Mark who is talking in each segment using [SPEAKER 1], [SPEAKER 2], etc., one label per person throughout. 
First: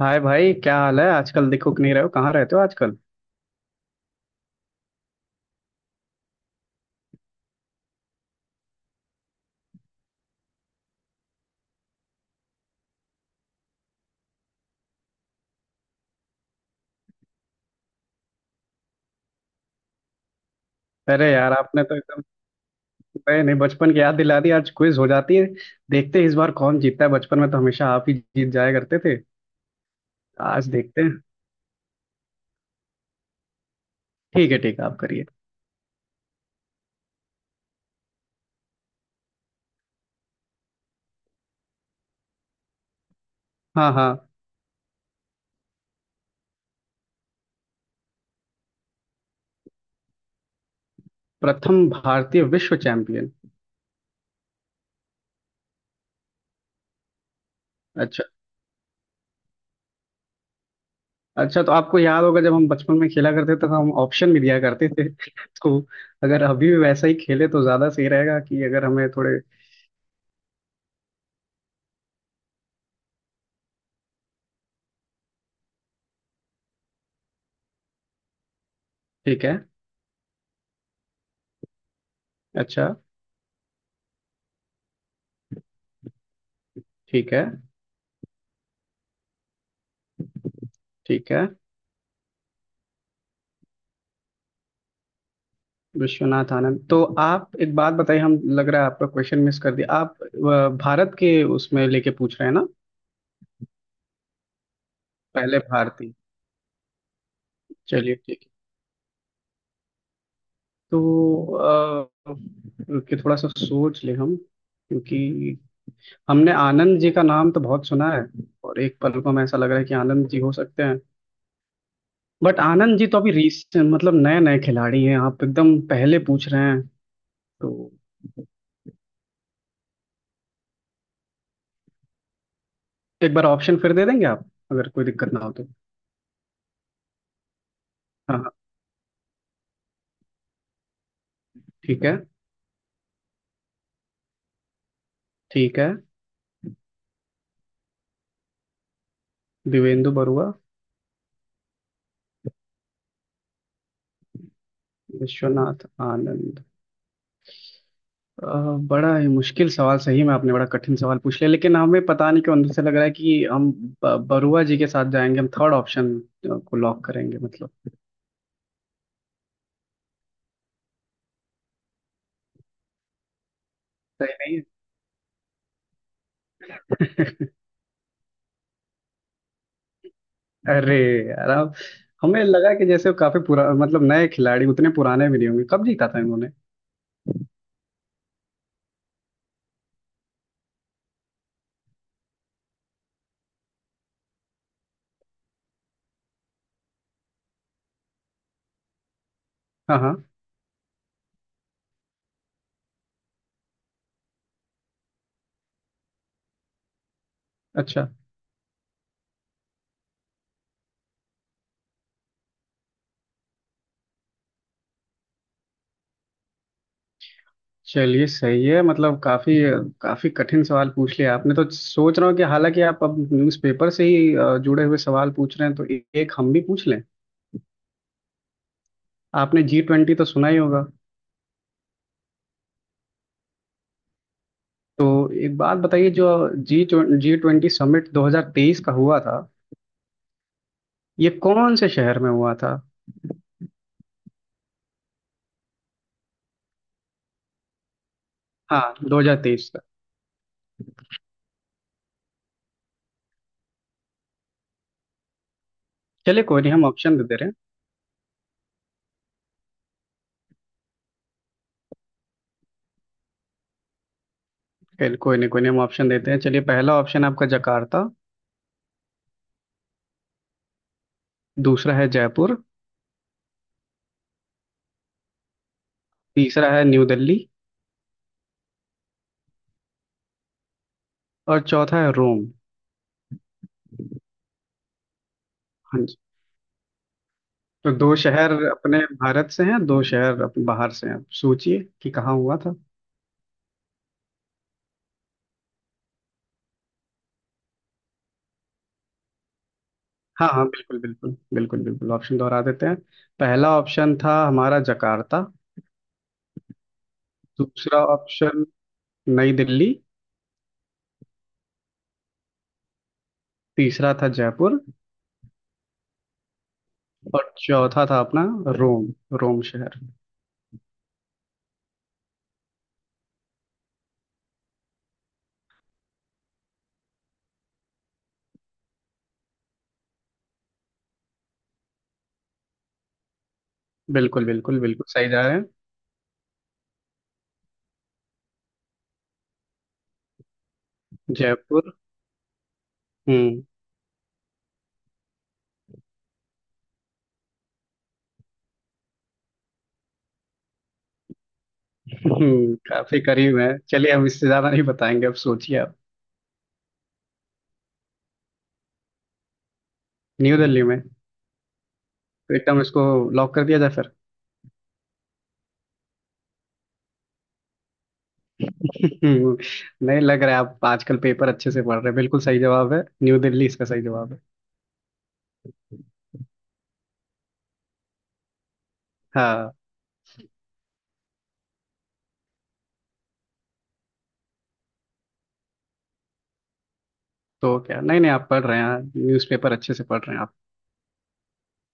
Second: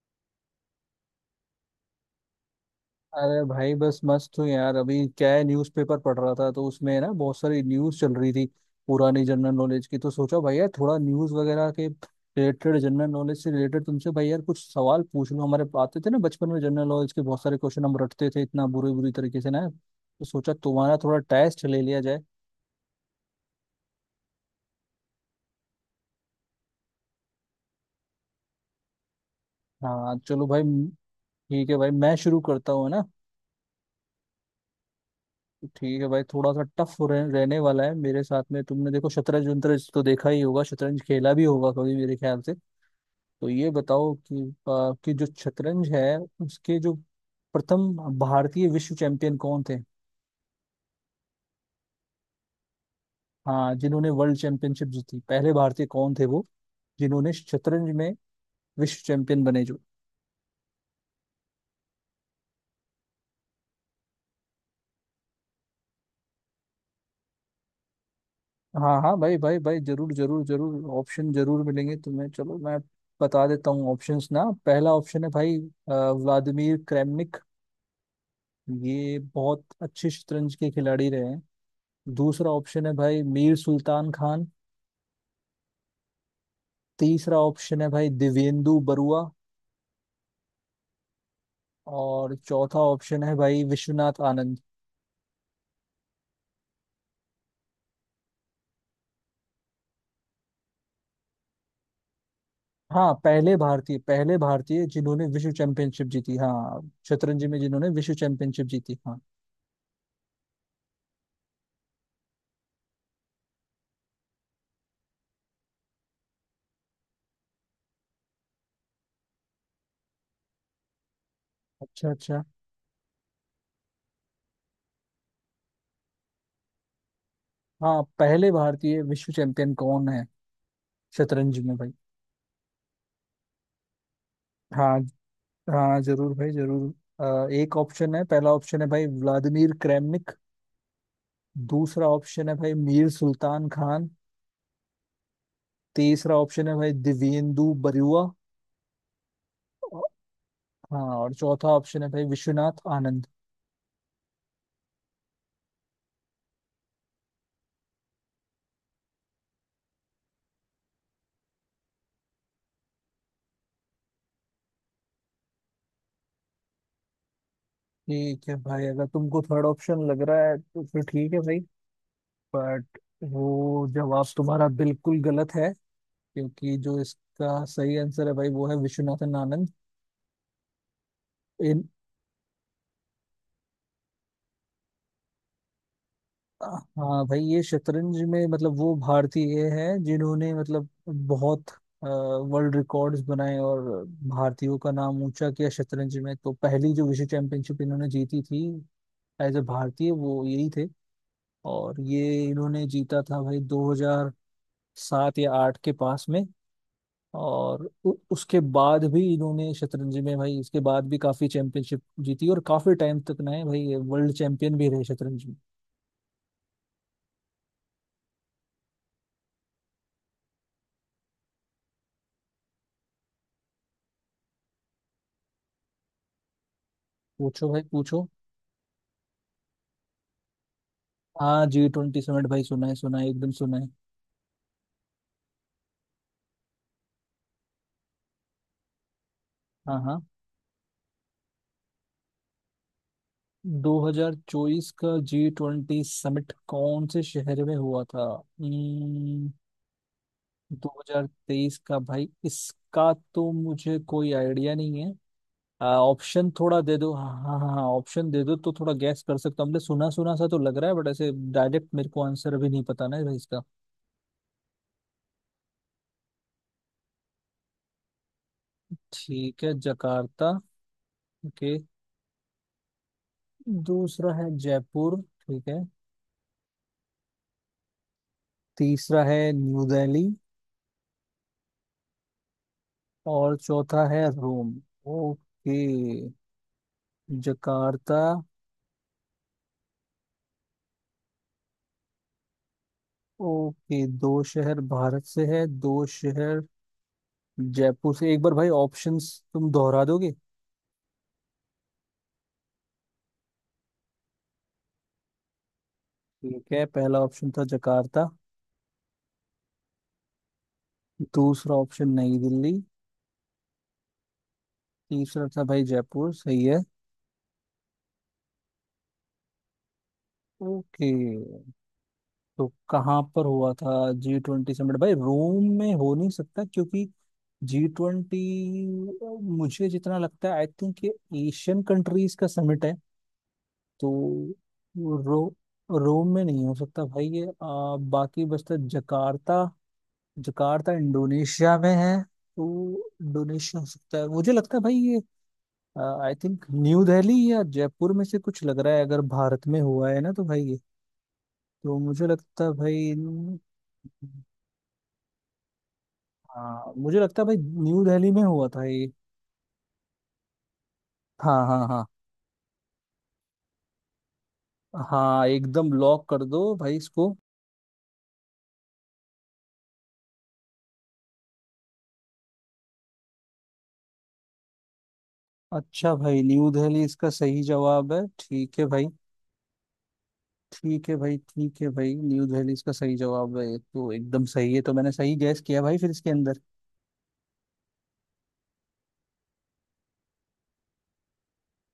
[SPEAKER 1] हाय भाई, क्या हाल है? आजकल दिखुक नहीं रहे हो, कहाँ रहते हो आजकल?
[SPEAKER 2] अरे भाई बस मस्त हूँ यार। अभी क्या है, न्यूज़पेपर पढ़ रहा था तो उसमें ना बहुत सारी न्यूज़ चल रही थी पुरानी जनरल नॉलेज की। तो सोचा भाई यार थोड़ा न्यूज़ वगैरह के रिलेटेड, जनरल नॉलेज से रिलेटेड तुमसे भाई यार कुछ सवाल पूछ लूँ। हमारे आते थे ना बचपन में जनरल नॉलेज के बहुत सारे क्वेश्चन, हम रटते थे इतना बुरी बुरी तरीके से ना, तो सोचा तुम्हारा थोड़ा
[SPEAKER 1] अरे यार,
[SPEAKER 2] टेस्ट ले
[SPEAKER 1] आपने तो
[SPEAKER 2] लिया जाए।
[SPEAKER 1] एकदम, नहीं नहीं, बचपन की याद दिला दी। आज क्विज हो जाती है। देखते हैं इस बार कौन जीतता है। बचपन में तो हमेशा आप ही जीत जाया करते थे।
[SPEAKER 2] हाँ चलो भाई।
[SPEAKER 1] आज देखते
[SPEAKER 2] ठीक
[SPEAKER 1] हैं।
[SPEAKER 2] है भाई मैं शुरू करता हूँ, है ना।
[SPEAKER 1] ठीक है ठीक है, आप करिए।
[SPEAKER 2] ठीक है भाई थोड़ा सा टफ रहने वाला है मेरे साथ में। तुमने देखो शतरंज वतरंज तो देखा ही होगा, शतरंज खेला भी होगा कभी मेरे ख्याल से। तो ये
[SPEAKER 1] हाँ
[SPEAKER 2] बताओ
[SPEAKER 1] हाँ।
[SPEAKER 2] कि जो शतरंज है उसके जो प्रथम भारतीय विश्व चैंपियन कौन थे।
[SPEAKER 1] प्रथम भारतीय विश्व चैंपियन।
[SPEAKER 2] हाँ जिन्होंने वर्ल्ड चैंपियनशिप जीती पहले भारतीय कौन थे वो, जिन्होंने शतरंज में
[SPEAKER 1] अच्छा।
[SPEAKER 2] विश्व चैंपियन बने जो।
[SPEAKER 1] अच्छा, तो आपको याद होगा जब हम बचपन में खेला करते थे तो हम ऑप्शन भी दिया करते थे तो अगर अभी भी वैसा ही खेले तो ज्यादा सही रहेगा, कि अगर
[SPEAKER 2] हाँ
[SPEAKER 1] हमें
[SPEAKER 2] हाँ भाई
[SPEAKER 1] थोड़े।
[SPEAKER 2] भाई भाई जरूर जरूर जरूर, ऑप्शन जरूर मिलेंगे तुम्हें। चलो मैं बता देता हूँ ऑप्शंस ना। पहला ऑप्शन है भाई व्लादिमीर क्रेमनिक, ये
[SPEAKER 1] ठीक है।
[SPEAKER 2] बहुत अच्छे शतरंज के खिलाड़ी रहे हैं। दूसरा ऑप्शन
[SPEAKER 1] अच्छा।
[SPEAKER 2] है भाई मीर सुल्तान खान।
[SPEAKER 1] ठीक
[SPEAKER 2] तीसरा
[SPEAKER 1] है
[SPEAKER 2] ऑप्शन है भाई दिवेंदु बरुआ।
[SPEAKER 1] ठीक है।
[SPEAKER 2] और चौथा ऑप्शन है भाई विश्वनाथ आनंद।
[SPEAKER 1] विश्वनाथ आनंद। तो आप एक बात बताइए, हम लग रहा है आपका क्वेश्चन मिस कर दिया। आप भारत के उसमें लेके पूछ रहे हैं ना?
[SPEAKER 2] हाँ पहले भारतीय जिन्होंने विश्व
[SPEAKER 1] पहले
[SPEAKER 2] चैंपियनशिप
[SPEAKER 1] भारतीय।
[SPEAKER 2] जीती, हाँ शतरंज में जिन्होंने विश्व
[SPEAKER 1] चलिए ठीक है।
[SPEAKER 2] चैंपियनशिप जीती। हाँ।
[SPEAKER 1] तो कि थोड़ा सा सोच ले हम, क्योंकि हमने आनंद जी का नाम तो बहुत सुना है और एक पल को हमें ऐसा लग रहा है कि आनंद जी हो सकते हैं।
[SPEAKER 2] अच्छा अच्छा।
[SPEAKER 1] बट आनंद जी तो अभी रिसेंट मतलब नए नए खिलाड़ी हैं, आप एकदम पहले पूछ रहे हैं। तो
[SPEAKER 2] हाँ पहले भारतीय विश्व चैंपियन कौन है शतरंज में भाई।
[SPEAKER 1] एक बार ऑप्शन फिर दे देंगे आप, अगर
[SPEAKER 2] हाँ
[SPEAKER 1] कोई दिक्कत ना हो तो।
[SPEAKER 2] हाँ जरूर भाई जरूर। एक ऑप्शन है,
[SPEAKER 1] हाँ हाँ,
[SPEAKER 2] पहला ऑप्शन है भाई व्लादिमीर क्रेमनिक।
[SPEAKER 1] ठीक
[SPEAKER 2] दूसरा
[SPEAKER 1] है
[SPEAKER 2] ऑप्शन है भाई मीर सुल्तान खान।
[SPEAKER 1] ठीक है।
[SPEAKER 2] तीसरा ऑप्शन है भाई दिव्येंदु बरुआ। औ-
[SPEAKER 1] दिवेंदु बरुआ।
[SPEAKER 2] हाँ और चौथा ऑप्शन है भाई विश्वनाथ आनंद।
[SPEAKER 1] विश्वनाथ आनंद। बड़ा ही मुश्किल सवाल, सही में आपने बड़ा कठिन सवाल पूछ लिया। लेकिन हमें पता नहीं क्यों अंदर से लग रहा है कि हम बरुआ जी के साथ जाएंगे। हम थर्ड ऑप्शन को लॉक करेंगे मतलब।
[SPEAKER 2] ठीक है भाई अगर तुमको थर्ड ऑप्शन लग रहा है तो फिर ठीक है भाई, बट वो जवाब
[SPEAKER 1] सही नहीं
[SPEAKER 2] तुम्हारा बिल्कुल गलत है क्योंकि जो
[SPEAKER 1] है
[SPEAKER 2] इसका सही आंसर है भाई वो है विश्वनाथन आनंद।
[SPEAKER 1] अरे यार, अब
[SPEAKER 2] इन
[SPEAKER 1] हमें लगा कि जैसे वो काफी पुरा मतलब नए खिलाड़ी उतने पुराने भी नहीं होंगे। कब जीता था इन्होंने?
[SPEAKER 2] हाँ भाई ये शतरंज में मतलब वो भारतीय हैं जिन्होंने मतलब बहुत वर्ल्ड रिकॉर्ड्स बनाए और भारतीयों का नाम ऊंचा किया शतरंज में। तो पहली जो विश्व चैंपियनशिप इन्होंने जीती थी एज ए
[SPEAKER 1] हाँ
[SPEAKER 2] भारतीय
[SPEAKER 1] हाँ।
[SPEAKER 2] वो यही थे। और ये इन्होंने जीता था भाई 2000 सात या आठ के पास में। और
[SPEAKER 1] अच्छा।
[SPEAKER 2] उसके बाद भी इन्होंने शतरंज में भाई उसके बाद भी काफी चैंपियनशिप जीती और काफी टाइम तक ना है भाई ये वर्ल्ड चैंपियन भी रहे शतरंज में।
[SPEAKER 1] चलिए सही है, मतलब काफी काफी कठिन सवाल पूछ लिया आपने। तो सोच रहा हूँ कि हालांकि आप अब न्यूज़पेपर से ही जुड़े हुए सवाल पूछ रहे हैं, तो एक हम भी पूछ लें।
[SPEAKER 2] पूछो भाई पूछो।
[SPEAKER 1] आपने जी ट्वेंटी तो सुना ही होगा।
[SPEAKER 2] हाँ जी ट्वेंटी समिट भाई सुना है, सुना है, एकदम सुना है।
[SPEAKER 1] तो एक बात बताइए, जो जी जी ट्वेंटी समिट 2023 का हुआ था,
[SPEAKER 2] हाँ हाँ।
[SPEAKER 1] ये कौन से शहर में हुआ था?
[SPEAKER 2] 2024 का जी ट्वेंटी समिट कौन से शहर में हुआ था?
[SPEAKER 1] हाँ
[SPEAKER 2] हम्म,
[SPEAKER 1] 2023 का।
[SPEAKER 2] 2023 का भाई इसका तो मुझे कोई आइडिया नहीं है।
[SPEAKER 1] चलिए
[SPEAKER 2] ऑप्शन
[SPEAKER 1] कोई नहीं,
[SPEAKER 2] थोड़ा
[SPEAKER 1] हम
[SPEAKER 2] दे दो।
[SPEAKER 1] ऑप्शन दे
[SPEAKER 2] हाँ
[SPEAKER 1] दे रहे हैं।
[SPEAKER 2] हाँ हाँ ऑप्शन दे दो तो थोड़ा गैस कर सकता हूँ। हमने सुना सुना सा तो लग रहा है, बट ऐसे डायरेक्ट मेरे को आंसर अभी नहीं पता ना भाई इसका।
[SPEAKER 1] चलिए, कोई नहीं कोई नहीं, हम ऑप्शन देते हैं। चलिए, पहला ऑप्शन आपका जकार्ता।
[SPEAKER 2] ठीक है जकार्ता। ओके।
[SPEAKER 1] दूसरा है जयपुर।
[SPEAKER 2] दूसरा है जयपुर, ठीक है।
[SPEAKER 1] तीसरा है न्यू दिल्ली।
[SPEAKER 2] तीसरा है न्यू दिल्ली।
[SPEAKER 1] और चौथा है रोम।
[SPEAKER 2] और चौथा है रोम। ओके
[SPEAKER 1] तो दो
[SPEAKER 2] जकार्ता।
[SPEAKER 1] शहर अपने भारत से हैं, दो शहर अपने बाहर से हैं। अब सोचिए कि कहाँ हुआ था।
[SPEAKER 2] ओके दो शहर भारत से है, दो शहर जयपुर से। एक बार भाई ऑप्शंस तुम दोहरा दोगे?
[SPEAKER 1] हाँ हाँ, बिल्कुल बिल्कुल बिल्कुल बिल्कुल, ऑप्शन दोहरा देते हैं। पहला ऑप्शन था हमारा जकार्ता।
[SPEAKER 2] ठीक है पहला ऑप्शन था
[SPEAKER 1] दूसरा
[SPEAKER 2] जकार्ता।
[SPEAKER 1] ऑप्शन नई दिल्ली।
[SPEAKER 2] दूसरा ऑप्शन नई दिल्ली।
[SPEAKER 1] तीसरा था जयपुर।
[SPEAKER 2] तीसरा था भाई जयपुर सही है।
[SPEAKER 1] और चौथा था अपना रोम। रोम शहर।
[SPEAKER 2] ओके। तो कहाँ पर हुआ था जी ट्वेंटी समिट भाई? रोम में हो नहीं सकता क्योंकि जी ट्वेंटी मुझे जितना लगता है आई थिंक ये एशियन कंट्रीज का समिट है। तो
[SPEAKER 1] बिल्कुल बिल्कुल बिल्कुल सही जा
[SPEAKER 2] रो
[SPEAKER 1] रहे हैं।
[SPEAKER 2] रोम में नहीं हो सकता भाई ये। बाकी बचता जकार्ता। जकार्ता इंडोनेशिया में
[SPEAKER 1] जयपुर।
[SPEAKER 2] है तो
[SPEAKER 1] हम्म।
[SPEAKER 2] इंडोनेशिया हो सकता है मुझे लगता है भाई ये। आई थिंक न्यू दिल्ली या जयपुर में से कुछ लग रहा है अगर भारत में हुआ है ना तो भाई ये। तो मुझे लगता है भाई
[SPEAKER 1] काफी करीब है। चलिए हम इससे ज्यादा नहीं बताएंगे, अब सोचिए आप।
[SPEAKER 2] हाँ मुझे लगता है भाई न्यू दिल्ली में हुआ था ये।
[SPEAKER 1] न्यू दिल्ली में।
[SPEAKER 2] हाँ हाँ हाँ
[SPEAKER 1] तो एकदम इसको लॉक कर दिया जाए फिर।
[SPEAKER 2] हाँ। एकदम लॉक कर दो भाई इसको।
[SPEAKER 1] हम्म, नहीं लग रहा है आप आजकल पेपर अच्छे से पढ़ रहे हैं। बिल्कुल सही जवाब है न्यू दिल्ली, इसका सही जवाब है।
[SPEAKER 2] अच्छा भाई न्यू दिल्ली इसका सही जवाब है, ठीक है भाई।
[SPEAKER 1] हाँ।
[SPEAKER 2] ठीक है भाई ठीक है भाई न्यू दिल्ली इसका सही जवाब है, ये तो एकदम सही है। तो मैंने सही गैस किया भाई फिर इसके अंदर।
[SPEAKER 1] तो क्या, नहीं नहीं, आप पढ़ रहे हैं, न्यूज़पेपर अच्छे से पढ़ रहे हैं आप।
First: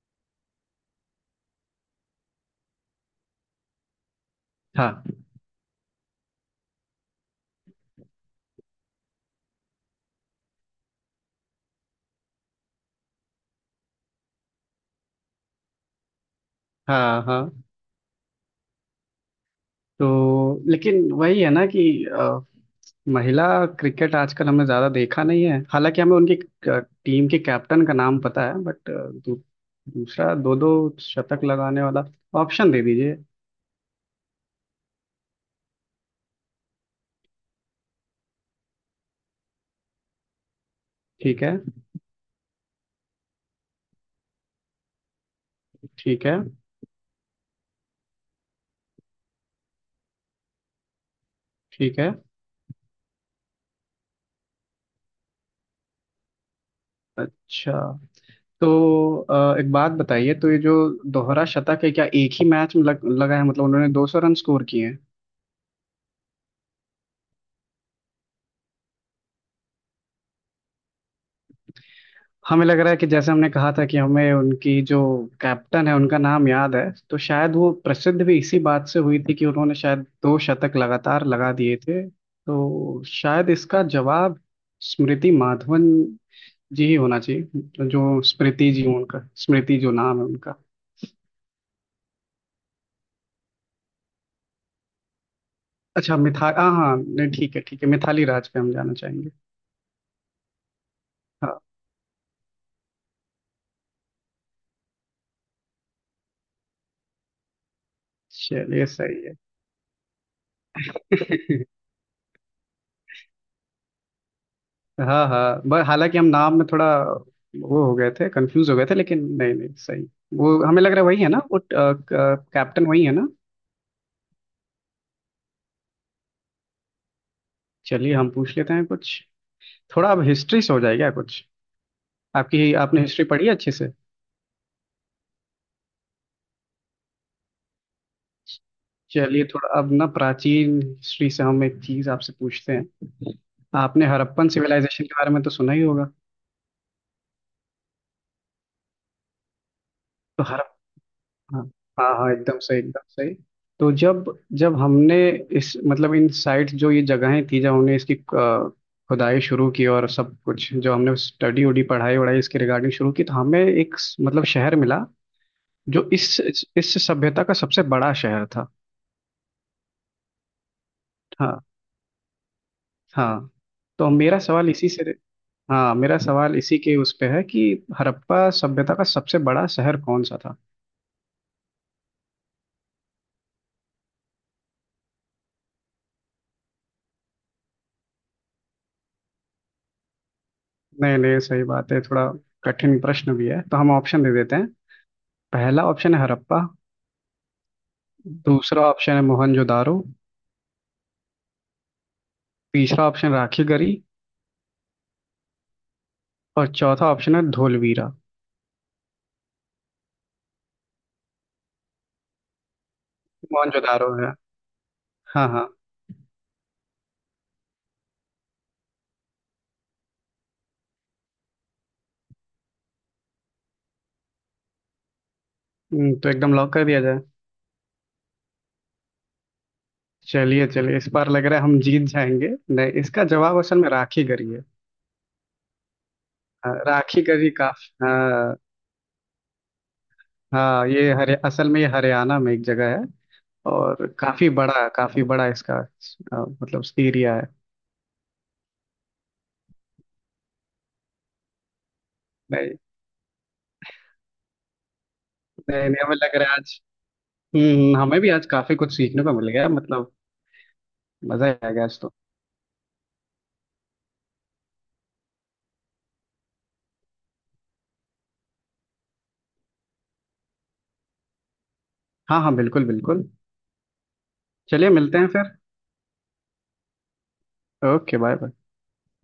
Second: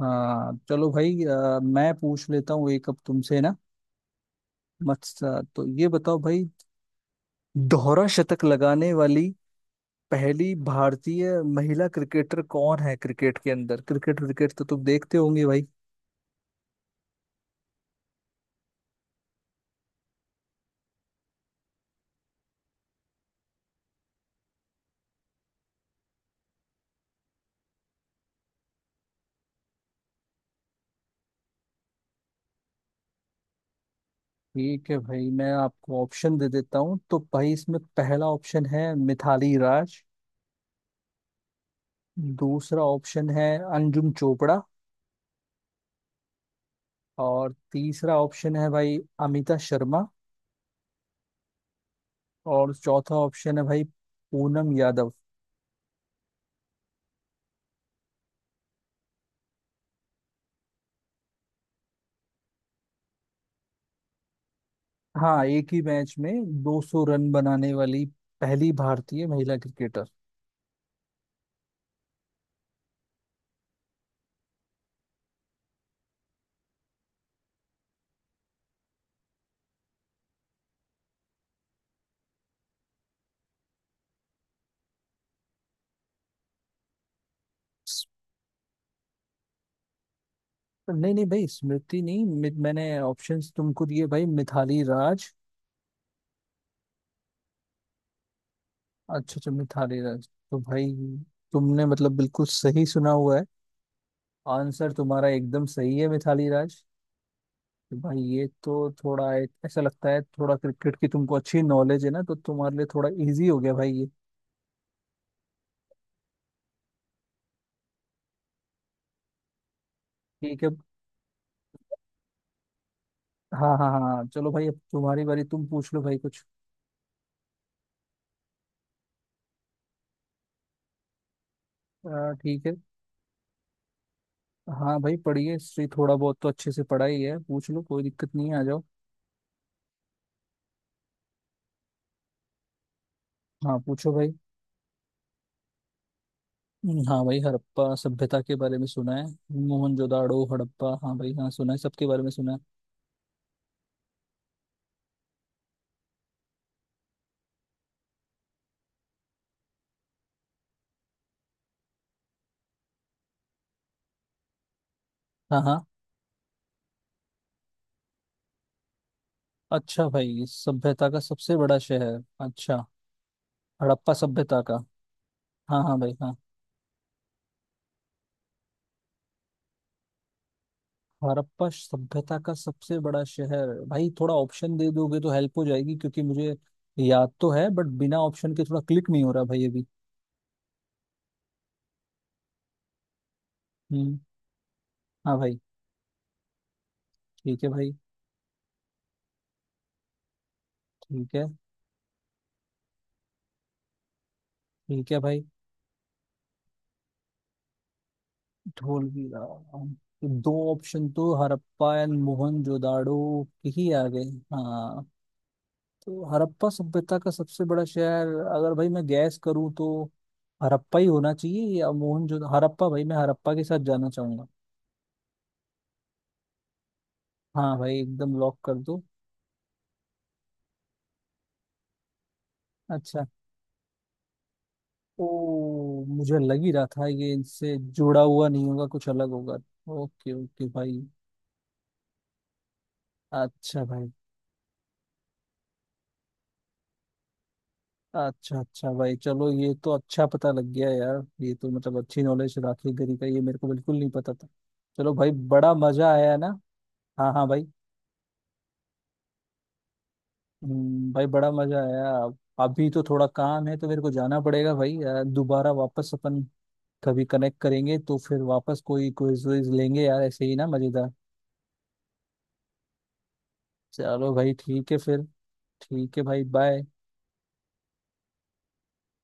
[SPEAKER 2] हाँ चलो भाई, मैं पूछ लेता हूँ एक अब तुमसे ना। मत
[SPEAKER 1] हाँ
[SPEAKER 2] तो ये बताओ भाई दोहरा शतक लगाने वाली पहली भारतीय महिला क्रिकेटर कौन है क्रिकेट के अंदर। क्रिकेट क्रिकेट तो तुम देखते होंगे भाई।
[SPEAKER 1] हाँ। हाँ तो लेकिन वही है ना कि महिला क्रिकेट आजकल हमने ज़्यादा देखा नहीं है। हालांकि हमें उनकी अ, टीम के कैप्टन का नाम पता है। बट दूसरा दो दो शतक लगाने वाला ऑप्शन दे दीजिए।
[SPEAKER 2] ठीक है भाई मैं आपको ऑप्शन दे देता हूँ। तो भाई इसमें पहला ऑप्शन है मिथाली राज।
[SPEAKER 1] ठीक है
[SPEAKER 2] दूसरा ऑप्शन है अंजुम चोपड़ा।
[SPEAKER 1] ठीक है
[SPEAKER 2] और तीसरा ऑप्शन है भाई अमिता शर्मा।
[SPEAKER 1] ठीक है।
[SPEAKER 2] और चौथा ऑप्शन है भाई पूनम यादव।
[SPEAKER 1] अच्छा। तो एक बात बताइए, तो ये जो दोहरा शतक है, क्या एक ही मैच में लगा है, मतलब उन्होंने 200 रन स्कोर किए हैं?
[SPEAKER 2] हाँ एक ही मैच में 200 रन बनाने वाली पहली भारतीय महिला क्रिकेटर।
[SPEAKER 1] हमें लग रहा है कि जैसे हमने कहा था कि हमें उनकी जो कैप्टन है उनका नाम याद है, तो शायद वो प्रसिद्ध भी इसी बात से हुई थी कि उन्होंने शायद दो शतक लगातार लगा दिए थे। तो शायद इसका जवाब स्मृति माधवन जी ही होना चाहिए। जो स्मृति जी, उनका स्मृति जो नाम है उनका।
[SPEAKER 2] नहीं नहीं भाई स्मृति नहीं, मैंने ऑप्शंस तुमको दिए भाई, मिथाली राज।
[SPEAKER 1] अच्छा मिथा हाँ हाँ, नहीं ठीक है ठीक है, मिथाली राज पे हम जाना चाहेंगे।
[SPEAKER 2] अच्छा अच्छा मिथाली राज तो भाई
[SPEAKER 1] हाँ।
[SPEAKER 2] तुमने मतलब बिल्कुल सही सुना हुआ है। आंसर तुम्हारा एकदम सही है मिथाली राज। तो भाई ये
[SPEAKER 1] चलिए
[SPEAKER 2] तो
[SPEAKER 1] सही
[SPEAKER 2] थोड़ा
[SPEAKER 1] है।
[SPEAKER 2] ऐसा लगता है थोड़ा क्रिकेट की तुमको अच्छी नॉलेज है ना, तो तुम्हारे लिए थोड़ा इजी हो गया भाई ये।
[SPEAKER 1] हाँ हाँ, हालांकि हम नाम में थोड़ा वो हो गए थे, कंफ्यूज हो गए थे। लेकिन नहीं नहीं सही। वो
[SPEAKER 2] ठीक है।
[SPEAKER 1] हमें लग रहा है वही है ना, वो कैप्टन वही है ना?
[SPEAKER 2] हाँ हाँ हाँ हाँ। चलो भाई अब तुम्हारी बारी, तुम पूछ लो भाई कुछ।
[SPEAKER 1] चलिए हम पूछ लेते हैं कुछ। थोड़ा अब हिस्ट्री से हो जाएगा कुछ।
[SPEAKER 2] ठीक है।
[SPEAKER 1] आपकी आपने हिस्ट्री पढ़ी है अच्छे से।
[SPEAKER 2] हाँ भाई पढ़िए हिस्ट्री थोड़ा बहुत तो अच्छे से पढ़ा ही है, पूछ लो कोई दिक्कत नहीं है, आ जाओ।
[SPEAKER 1] चलिए थोड़ा अब ना प्राचीन हिस्ट्री से हम एक चीज आपसे पूछते हैं।
[SPEAKER 2] हाँ
[SPEAKER 1] आपने
[SPEAKER 2] पूछो भाई।
[SPEAKER 1] हड़प्पन सिविलाइजेशन के बारे में तो सुना ही होगा।
[SPEAKER 2] हाँ भाई हड़प्पा सभ्यता के बारे में सुना है। मोहनजोदाड़ो
[SPEAKER 1] तो हाँ
[SPEAKER 2] हड़प्पा हाँ भाई हाँ सुना है, सबके
[SPEAKER 1] हाँ
[SPEAKER 2] बारे में
[SPEAKER 1] हाँ,
[SPEAKER 2] सुना है।
[SPEAKER 1] एकदम सही एकदम सही। तो जब जब हमने इस मतलब इन साइट्स, जो ये जगहें थी, जब हमने इसकी खुदाई शुरू की और सब कुछ जो हमने स्टडी उडी पढ़ाई वढ़ाई इसके रिगार्डिंग शुरू की, तो हमें एक मतलब शहर मिला,
[SPEAKER 2] हाँ हाँ।
[SPEAKER 1] जो इस सभ्यता का सबसे बड़ा शहर था।
[SPEAKER 2] अच्छा भाई सभ्यता का सबसे
[SPEAKER 1] हाँ
[SPEAKER 2] बड़ा शहर, अच्छा।
[SPEAKER 1] हाँ। तो
[SPEAKER 2] हड़प्पा
[SPEAKER 1] मेरा
[SPEAKER 2] सभ्यता
[SPEAKER 1] सवाल
[SPEAKER 2] का।
[SPEAKER 1] इसी से।
[SPEAKER 2] हाँ
[SPEAKER 1] हाँ
[SPEAKER 2] हाँ भाई
[SPEAKER 1] मेरा
[SPEAKER 2] हाँ।
[SPEAKER 1] सवाल इसी के उस पे है कि हड़प्पा सभ्यता का सबसे बड़ा शहर कौन सा था?
[SPEAKER 2] हड़प्पा सभ्यता का सबसे बड़ा शहर भाई थोड़ा ऑप्शन दे दोगे तो हेल्प हो जाएगी, क्योंकि मुझे याद तो है बट बिना ऑप्शन के थोड़ा क्लिक नहीं हो रहा भाई अभी।
[SPEAKER 1] नहीं नहीं सही बात है, थोड़ा कठिन प्रश्न भी है तो हम
[SPEAKER 2] हम्म।
[SPEAKER 1] ऑप्शन दे देते हैं।
[SPEAKER 2] हाँ भाई।
[SPEAKER 1] पहला ऑप्शन है हड़प्पा।
[SPEAKER 2] ठीक है भाई।
[SPEAKER 1] दूसरा ऑप्शन है मोहनजोदारो।
[SPEAKER 2] ठीक है।
[SPEAKER 1] तीसरा ऑप्शन राखीगढ़ी।
[SPEAKER 2] ठीक है भाई।
[SPEAKER 1] और चौथा ऑप्शन है धोलवीरा।
[SPEAKER 2] धोलवीरा। तो दो ऑप्शन तो हड़प्पा एंड मोहनजोदाड़ो के ही आ
[SPEAKER 1] मोहनजोदारो
[SPEAKER 2] गए।
[SPEAKER 1] है।
[SPEAKER 2] हाँ।
[SPEAKER 1] हाँ हाँ।
[SPEAKER 2] तो हड़प्पा सभ्यता का सबसे बड़ा शहर अगर भाई मैं गैस करूँ तो हड़प्पा ही होना चाहिए या मोहनजोदड़ो, हड़प्पा भाई मैं हड़प्पा के साथ जाना चाहूंगा।
[SPEAKER 1] तो एकदम लॉक कर दिया जाए।
[SPEAKER 2] हाँ भाई एकदम लॉक कर दो।
[SPEAKER 1] चलिए चलिए, इस बार लग रहा है हम जीत जाएंगे। नहीं,
[SPEAKER 2] अच्छा।
[SPEAKER 1] इसका जवाब असल में राखीगढ़ी है।
[SPEAKER 2] ओ मुझे लग ही
[SPEAKER 1] हाँ,
[SPEAKER 2] रहा था ये
[SPEAKER 1] राखीगढ़ी का।
[SPEAKER 2] इनसे जुड़ा हुआ
[SPEAKER 1] हाँ
[SPEAKER 2] नहीं होगा, कुछ अलग होगा। ओके ओके
[SPEAKER 1] हाँ।
[SPEAKER 2] भाई।
[SPEAKER 1] ये हरे असल में ये हरियाणा में एक जगह है।
[SPEAKER 2] अच्छा
[SPEAKER 1] और
[SPEAKER 2] भाई।
[SPEAKER 1] काफी बड़ा इसका मतलब एरिया है।
[SPEAKER 2] अच्छा अच्छा भाई चलो ये तो अच्छा पता लग गया यार, ये तो मतलब अच्छी नॉलेज
[SPEAKER 1] नहीं
[SPEAKER 2] राखी गरी का ये मेरे को बिल्कुल नहीं पता था। चलो भाई बड़ा
[SPEAKER 1] नहीं नहीं,
[SPEAKER 2] मजा
[SPEAKER 1] हमें
[SPEAKER 2] आया
[SPEAKER 1] लग
[SPEAKER 2] ना।
[SPEAKER 1] रहा है आज।
[SPEAKER 2] हाँ हाँ भाई।
[SPEAKER 1] हमें भी आज काफी कुछ सीखने को मिल गया मतलब।
[SPEAKER 2] भाई बड़ा
[SPEAKER 1] मजा आ
[SPEAKER 2] मजा
[SPEAKER 1] गया आज
[SPEAKER 2] आया।
[SPEAKER 1] तो।
[SPEAKER 2] अभी तो थोड़ा काम है तो मेरे को जाना पड़ेगा भाई यार। दोबारा वापस अपन कभी कनेक्ट करेंगे तो फिर वापस कोई क्विज विज लेंगे यार ऐसे ही ना मजेदार।
[SPEAKER 1] हाँ हाँ बिल्कुल बिल्कुल।
[SPEAKER 2] चलो भाई
[SPEAKER 1] चलिए
[SPEAKER 2] ठीक है
[SPEAKER 1] मिलते
[SPEAKER 2] फिर।
[SPEAKER 1] हैं फिर।
[SPEAKER 2] ठीक है भाई बाय।
[SPEAKER 1] Okay bye bye.